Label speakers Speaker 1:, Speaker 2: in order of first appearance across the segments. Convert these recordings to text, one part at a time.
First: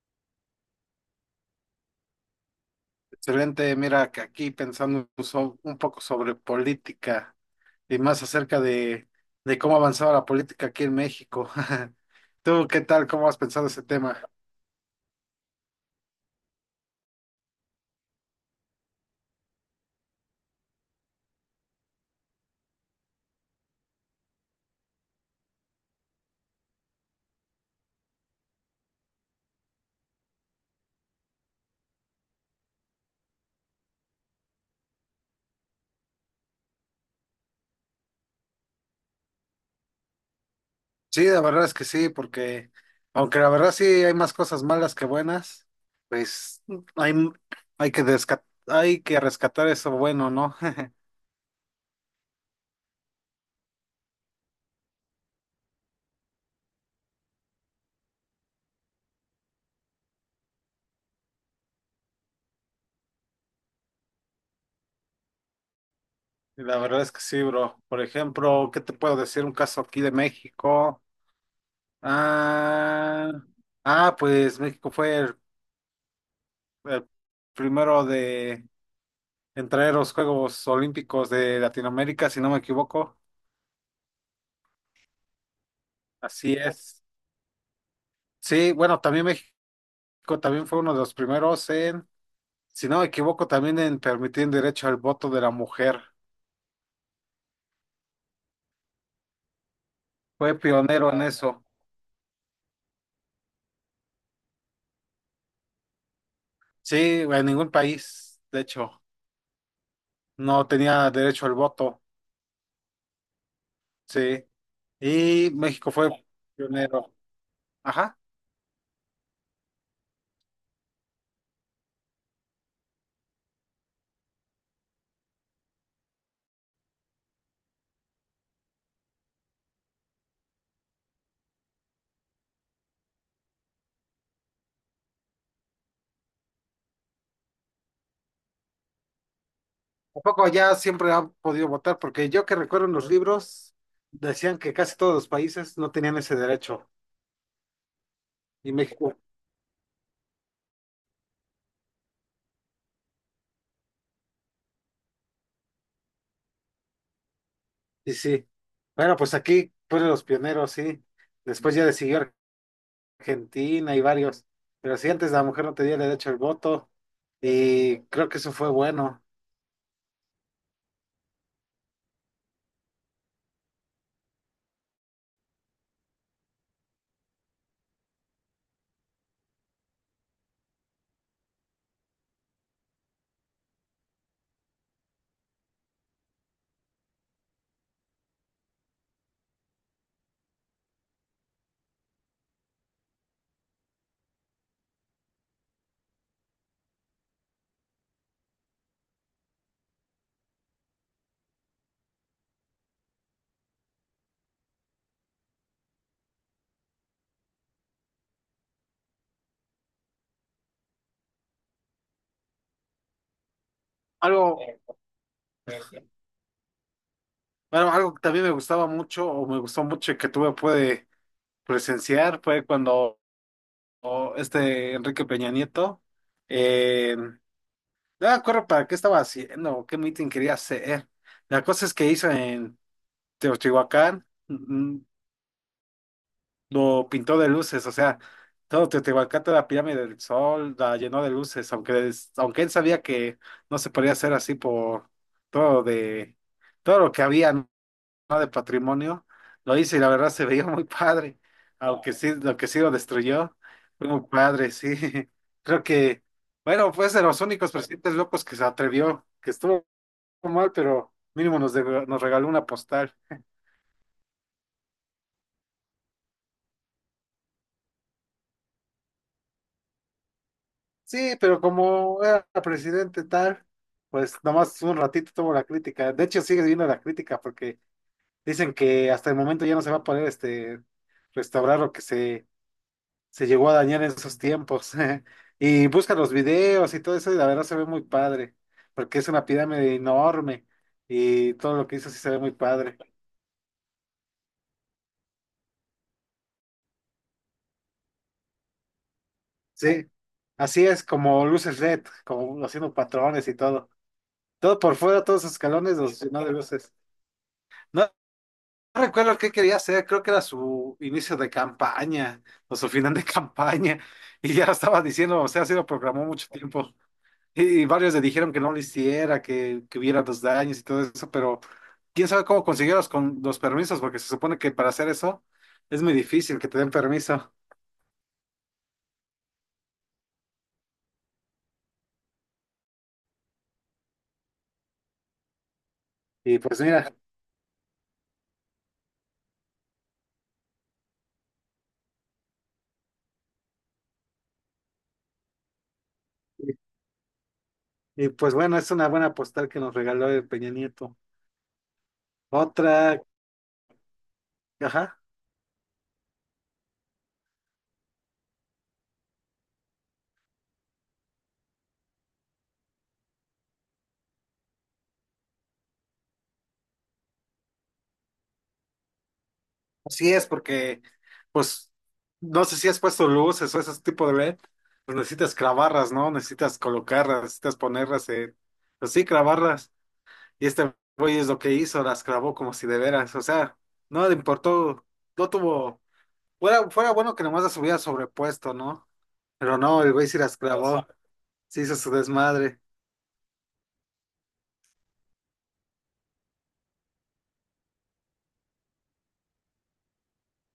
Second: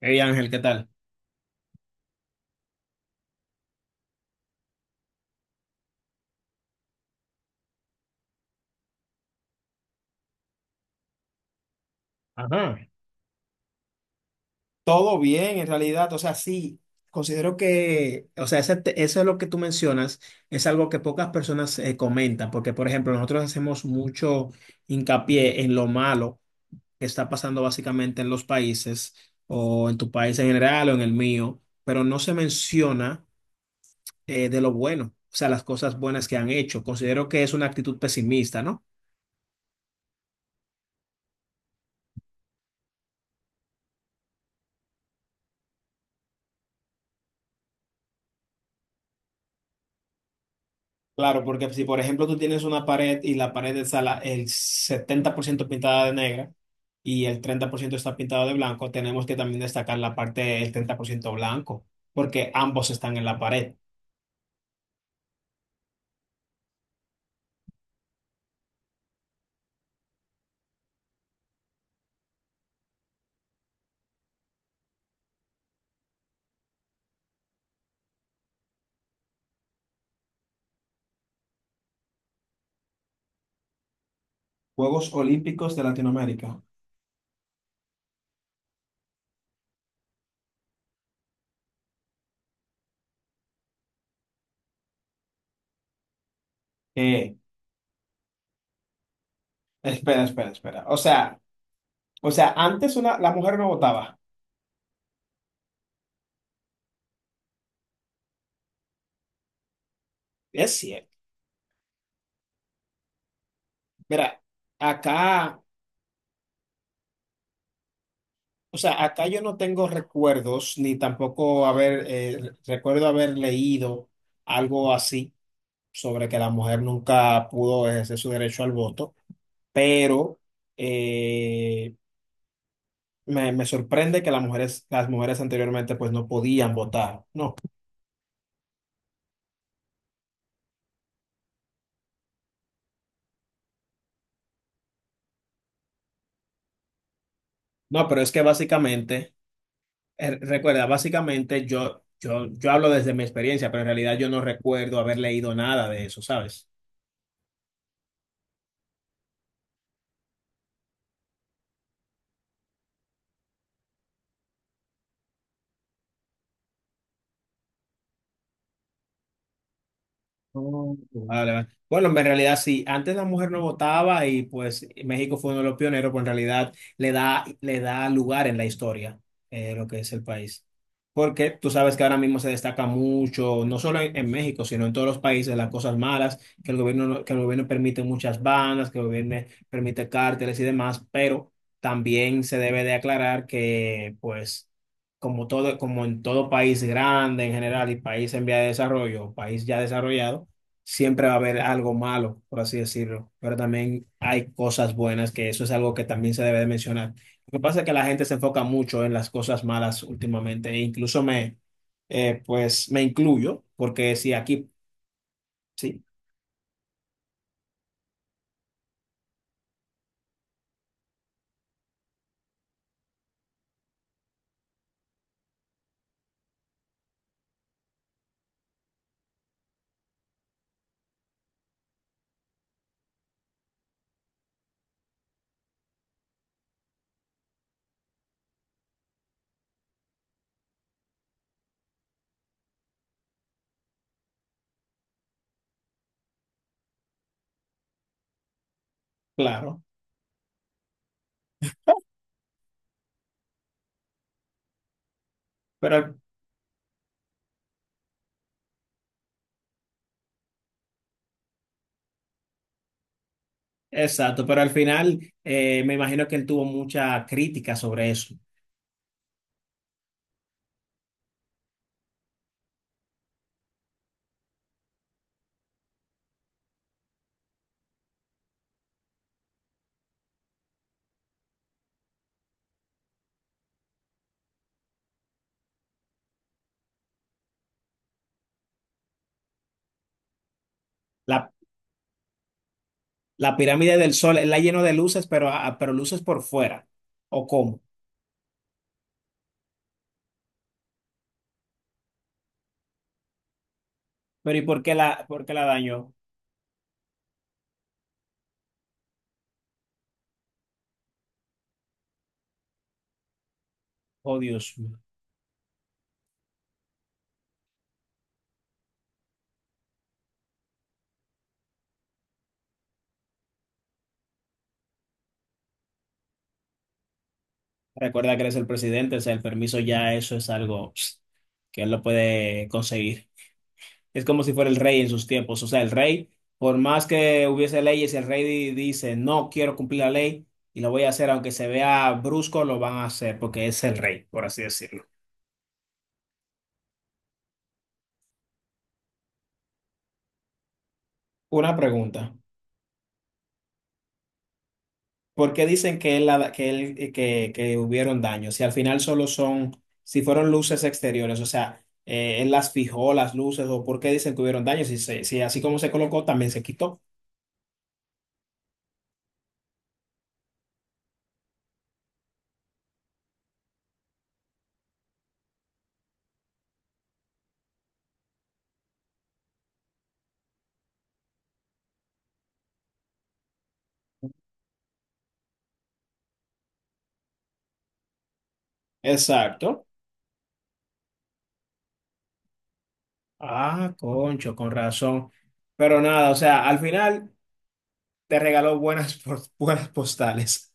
Speaker 1: Hey Ángel, ¿qué tal?
Speaker 2: Excelente, mira que aquí pensando un poco sobre política y más acerca de cómo ha avanzado la política aquí en México. ¿Tú
Speaker 1: Ajá.
Speaker 2: qué tal? ¿Cómo has pensado ese tema?
Speaker 1: Todo bien, en realidad. O sea, sí, considero que, o sea, eso es lo que tú mencionas, es algo que pocas personas comentan, porque, por ejemplo, nosotros hacemos mucho hincapié en lo malo que está pasando básicamente en los países, o en tu país en general, o en el mío, pero no se menciona de lo bueno, o sea, las cosas buenas que han hecho. Considero que es una actitud pesimista, ¿no?
Speaker 2: Sí, la verdad es que sí, porque aunque la verdad sí hay más cosas malas que buenas, pues hay, hay que rescatar eso bueno, ¿no?
Speaker 1: Claro, porque si por ejemplo tú tienes una pared y la pared el 70% pintada de negra y el 30% está pintado de blanco, tenemos que también destacar la parte del 30% blanco, porque ambos están en la pared.
Speaker 2: Y la verdad es que sí, bro. Por ejemplo, ¿qué te puedo decir? Un caso aquí de México. Ah, ah, pues México fue el primero de entrar a los Juegos Olímpicos de Latinoamérica, si no me equivoco.
Speaker 1: Juegos Olímpicos de Latinoamérica.
Speaker 2: Así es. Sí, bueno, también México también fue uno de los primeros en, si no me equivoco, también en permitir el derecho al voto de la mujer.
Speaker 1: Eh, espera, espera,
Speaker 2: Fue
Speaker 1: espera.
Speaker 2: pionero en eso.
Speaker 1: O sea, antes una, la mujer no votaba.
Speaker 2: Sí, en ningún país, de hecho, no
Speaker 1: Es cierto.
Speaker 2: tenía derecho al voto.
Speaker 1: Mira,
Speaker 2: Sí. Y
Speaker 1: acá,
Speaker 2: México fue pionero. Ajá.
Speaker 1: o sea, acá yo no tengo recuerdos, ni tampoco haber, recuerdo haber leído algo así, sobre que la mujer nunca pudo ejercer su derecho al voto, pero eh, me sorprende que las mujeres anteriormente pues no podían votar. No,
Speaker 2: Tampoco ya siempre ha podido votar, porque yo que recuerdo en los libros decían que casi todos los países no tenían ese derecho,
Speaker 1: no, pero es que
Speaker 2: y México,
Speaker 1: básicamente, recuerda, básicamente yo hablo desde mi experiencia, pero en realidad yo no recuerdo haber leído nada de eso, ¿sabes?
Speaker 2: y sí. Bueno, pues aquí fueron los pioneros, sí. Después ya le siguió Argentina y varios, pero sí, antes la mujer no tenía derecho al voto, y creo que eso fue bueno.
Speaker 1: Vale, vale. Bueno, en realidad sí, antes la mujer no votaba y pues México fue uno de los pioneros, pues en realidad le da lugar en la historia lo que es el país. Porque tú sabes que ahora mismo se destaca mucho, no solo en México, sino en todos los países, las cosas malas, que el gobierno, no- que el gobierno permite muchas bandas, que el gobierno permite cárteles y demás, pero también se debe de aclarar que pues como todo, como en todo país grande en general y país en vía de desarrollo, país ya desarrollado, siempre va a haber algo malo, por así decirlo, pero también hay cosas buenas, que eso es algo que también se debe de mencionar. Lo que pasa es que la gente se enfoca mucho en las cosas malas últimamente, e incluso pues me incluyo, porque sí,
Speaker 2: Algo,
Speaker 1: aquí, sí,
Speaker 2: bueno, algo que también me gustaba mucho, o me gustó mucho y que tuve pude presenciar, fue cuando o, este Enrique Peña Nieto, eh, no me acuerdo para qué estaba haciendo o qué meeting quería hacer. La cosa es que hizo en Teotihuacán, mm, lo pintó de luces, o sea, todo Teotihuacán, toda la pirámide del sol, la llenó de luces, aunque, aunque él sabía que no se podía hacer así por todo de todo lo que había, ¿no? De patrimonio, lo
Speaker 1: claro,
Speaker 2: hizo y la verdad se veía muy padre, aunque sí, lo que sí lo destruyó, fue muy padre, sí. Creo
Speaker 1: pero
Speaker 2: que, bueno, fue de los únicos presidentes locos que se atrevió, que estuvo mal, pero mínimo nos, de nos regaló una postal.
Speaker 1: exacto, pero al final me imagino que él tuvo mucha crítica sobre eso.
Speaker 2: Sí, pero como era presidente tal, pues nomás un ratito tuvo la crítica. De hecho, sigue viendo la crítica porque dicen que hasta el momento ya no se va a poder este, restaurar lo que se llegó a dañar en esos tiempos. Y busca los videos y todo eso y la verdad se ve muy padre, porque es una pirámide enorme
Speaker 1: La,
Speaker 2: y todo lo que hizo sí se ve muy padre.
Speaker 1: la pirámide del sol, él la llenó de luces, pero, ah, pero luces por fuera, ¿o cómo?
Speaker 2: Sí, así es como luces LED, como haciendo patrones y todo.
Speaker 1: Pero ¿y
Speaker 2: Todo por fuera, todos
Speaker 1: por
Speaker 2: esos
Speaker 1: qué la
Speaker 2: escalones
Speaker 1: dañó?
Speaker 2: los llenó de luces. No recuerdo qué quería hacer, creo que era su inicio de campaña o su final de campaña.
Speaker 1: Oh,
Speaker 2: Y ya lo
Speaker 1: Dios mío.
Speaker 2: estaba diciendo, o sea, sí lo programó mucho tiempo. Y varios le dijeron que no lo hiciera, que hubiera los daños y todo eso, pero quién sabe cómo consiguió los, con, los permisos, porque se supone que para hacer eso es muy difícil que te den permiso.
Speaker 1: Recuerda que eres el presidente, o sea, el permiso ya eso es algo pss, que él lo puede conseguir. Es como si fuera el rey en sus tiempos, o sea, el rey,
Speaker 2: Y
Speaker 1: por
Speaker 2: pues
Speaker 1: más
Speaker 2: mira,
Speaker 1: que hubiese leyes, dice, no quiero cumplir la ley y lo voy a hacer, aunque se vea brusco, lo van a hacer porque es el rey, por así decirlo.
Speaker 2: y, y pues bueno, es una buena postal que nos regaló el Peña Nieto.
Speaker 1: Una pregunta,
Speaker 2: Otra, ajá.
Speaker 1: ¿por qué dicen que, él, la- que, él- que hubieron daños? Si al final solo son, si fueron luces exteriores, o sea, él las fijó, las luces, o por qué dicen que hubieron daños, si así como se colocó, también se quitó.
Speaker 2: Así es, porque, pues, no sé si has puesto luces o ese tipo de LED, pues necesitas clavarlas, ¿no? Necesitas colocarlas, necesitas ponerlas en, pues sí, clavarlas. Y este güey es lo que hizo, las clavó como si de veras, o sea, no le importó, no tuvo, fuera bueno que nomás las hubiera sobrepuesto, ¿no? Pero
Speaker 1: Exacto.
Speaker 2: no, el güey sí las clavó, sí hizo su desmadre.
Speaker 1: Ah, concho, con razón. Pero nada, o sea, al final te regaló buenas postales.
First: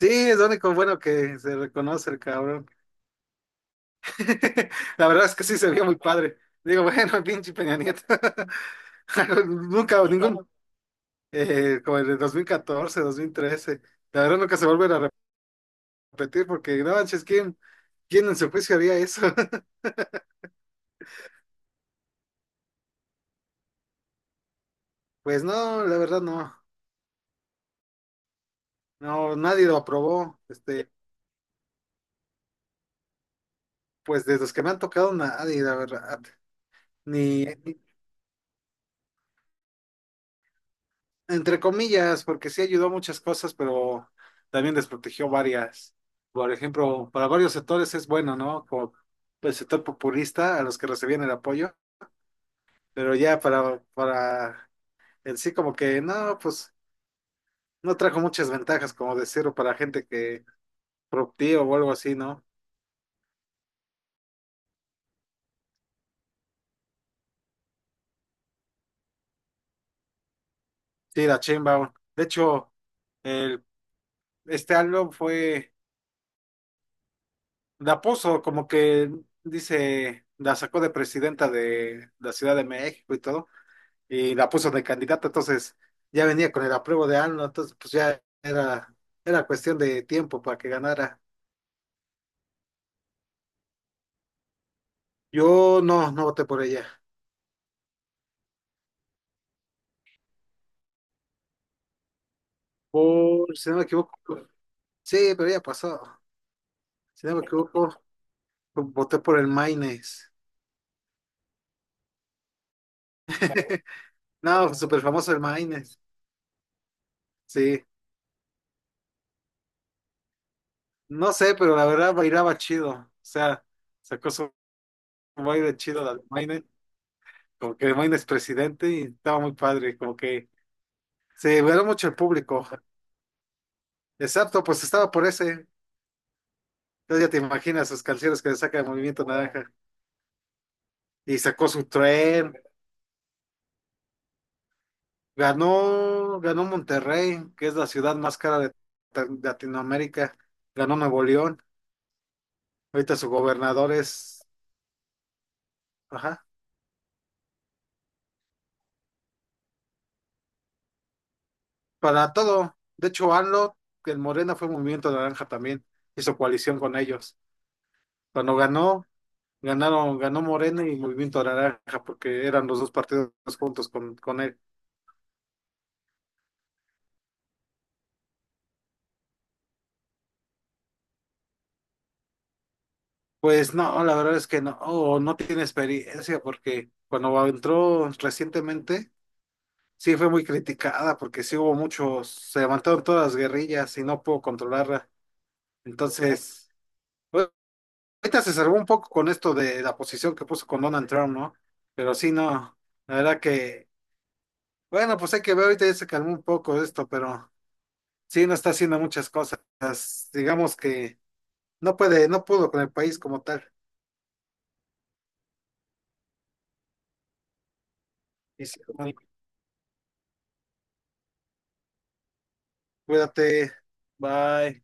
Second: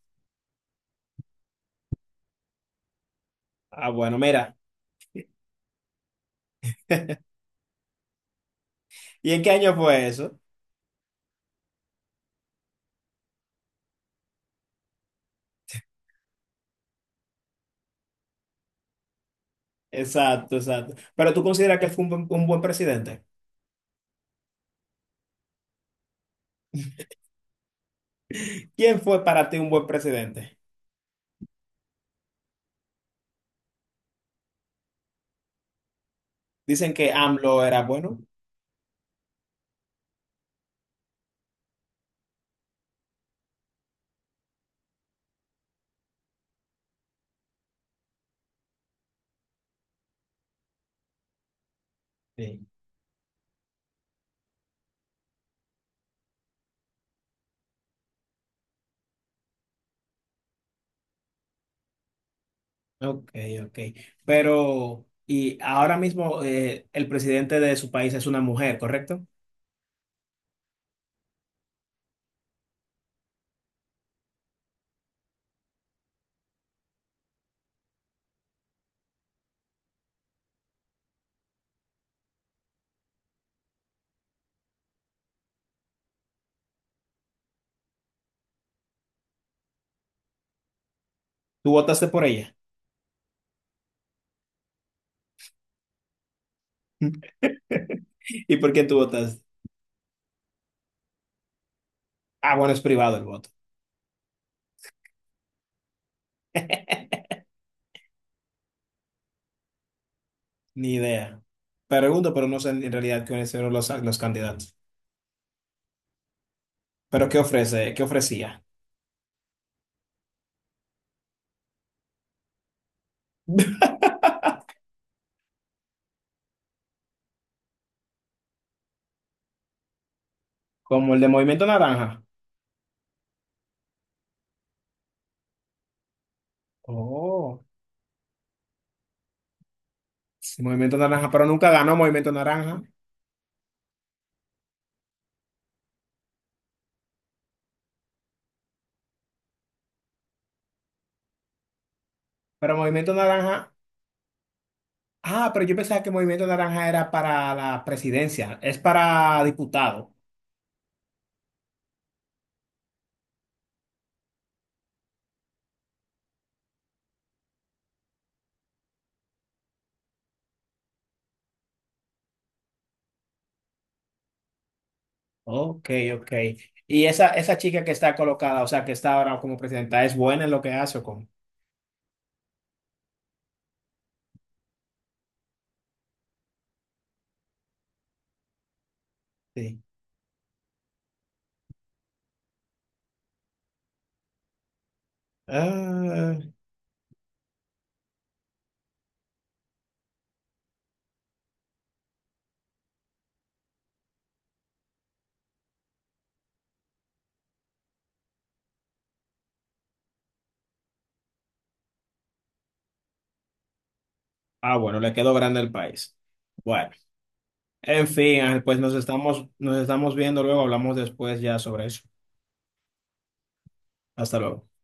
Speaker 2: Sí, es lo único bueno que se reconoce el cabrón.
Speaker 1: Ah, bueno, mira.
Speaker 2: La verdad es que sí se vio muy padre. Digo, bueno, pinche Peña Nieto.
Speaker 1: ¿Y en qué año
Speaker 2: Nunca,
Speaker 1: fue eso?
Speaker 2: ningún, como en el 2014, 2013. La verdad nunca se vuelven a repetir porque no manches, ¿quién, quién en su juicio haría eso?
Speaker 1: Exacto, exacto. Pero tú consideras que él fue un un buen presidente.
Speaker 2: Pues no, la verdad no.
Speaker 1: ¿Quién fue
Speaker 2: No,
Speaker 1: para ti
Speaker 2: nadie
Speaker 1: un
Speaker 2: lo
Speaker 1: buen
Speaker 2: aprobó.
Speaker 1: presidente?
Speaker 2: Este, pues de los que me han tocado, nadie, la verdad.
Speaker 1: Dicen que
Speaker 2: Ni,
Speaker 1: AMLO
Speaker 2: ni-
Speaker 1: era bueno.
Speaker 2: entre comillas, porque sí ayudó a muchas cosas, pero también desprotegió varias. Por ejemplo, para varios sectores es bueno, ¿no? Como el sector populista, a los que recibían el apoyo,
Speaker 1: Sí.
Speaker 2: pero ya para en sí como que no, pues no trajo muchas ventajas, como decirlo, para gente que productiva o algo así, ¿no?
Speaker 1: Ok, ok. Pero, y ahora mismo el presidente de su país es una mujer, ¿correcto?
Speaker 2: Sí, la chimba. De hecho, el, este álbum fue de Pozo, como que dice, la sacó de presidenta de la Ciudad de México y todo, y la puso de candidata, entonces ya venía con el apruebo de AMLO, entonces pues ya era, era cuestión de tiempo para que ganara.
Speaker 1: ¿Tú votaste por ella?
Speaker 2: Yo no, no voté por ella.
Speaker 1: ¿Y por quién tú votaste? Ah, bueno, es privado el voto.
Speaker 2: Por, si no me equivoco, sí, pero ya pasó. Si no me equivoco, voté por el Maines.
Speaker 1: Ni idea. Pregunto, pero no sé en realidad quiénes eran los
Speaker 2: No,
Speaker 1: candidatos.
Speaker 2: súper famoso el Maines.
Speaker 1: Pero, ¿qué
Speaker 2: Sí.
Speaker 1: ofrece? ¿Qué ofrecía?
Speaker 2: No sé, pero la verdad bailaba chido. O sea, sacó su baile chido del Maines. Como que el Maines presidente y estaba muy padre. Como que
Speaker 1: Como el de
Speaker 2: se
Speaker 1: Movimiento
Speaker 2: veló mucho el
Speaker 1: Naranja.
Speaker 2: público. Exacto, pues estaba por ese. Entonces ya te
Speaker 1: Oh,
Speaker 2: imaginas sus canciones que le saca el Movimiento Naranja.
Speaker 1: sí, Movimiento Naranja,
Speaker 2: Y
Speaker 1: pero
Speaker 2: sacó
Speaker 1: nunca
Speaker 2: su
Speaker 1: ganó Movimiento
Speaker 2: tren.
Speaker 1: Naranja.
Speaker 2: Ganó, ganó Monterrey, que es la ciudad más cara de Latinoamérica. Ganó Nuevo León.
Speaker 1: Pero Movimiento
Speaker 2: Ahorita su
Speaker 1: Naranja.
Speaker 2: gobernador es.
Speaker 1: Ah, pero yo pensaba que
Speaker 2: Ajá.
Speaker 1: Movimiento Naranja era para la presidencia, es para diputado.
Speaker 2: Para todo. De hecho, AMLO, que el Morena fue Movimiento Naranja también, hizo coalición con ellos. Cuando ganó, ganaron, ganó Morena y Movimiento Naranja, porque eran los dos partidos juntos con él.
Speaker 1: Ok, ok. Y esa chica que está colocada, o sea, que está ahora como presidenta, ¿es buena en lo que hace o cómo?
Speaker 2: Pues no, la verdad es que no, oh, no tiene experiencia, porque cuando entró recientemente,
Speaker 1: Sí.
Speaker 2: sí fue muy criticada, porque sí hubo muchos, se levantaron todas las guerrillas y no pudo controlarla.
Speaker 1: Ah,
Speaker 2: Entonces, ahorita se salvó un poco con esto de la posición que puso con Donald Trump, ¿no? Pero sí, no, la verdad que, bueno, pues hay que ver, ahorita ya se calmó un poco esto, pero sí, no está haciendo muchas cosas, digamos que no puede, no pudo con el país como tal.
Speaker 1: ah, bueno, le quedó grande el país. Bueno, en fin, Ángel,
Speaker 2: Y
Speaker 1: pues
Speaker 2: sí, bueno,
Speaker 1: nos estamos viendo luego, hablamos después ya sobre eso.
Speaker 2: cuídate,
Speaker 1: Hasta luego.
Speaker 2: bye.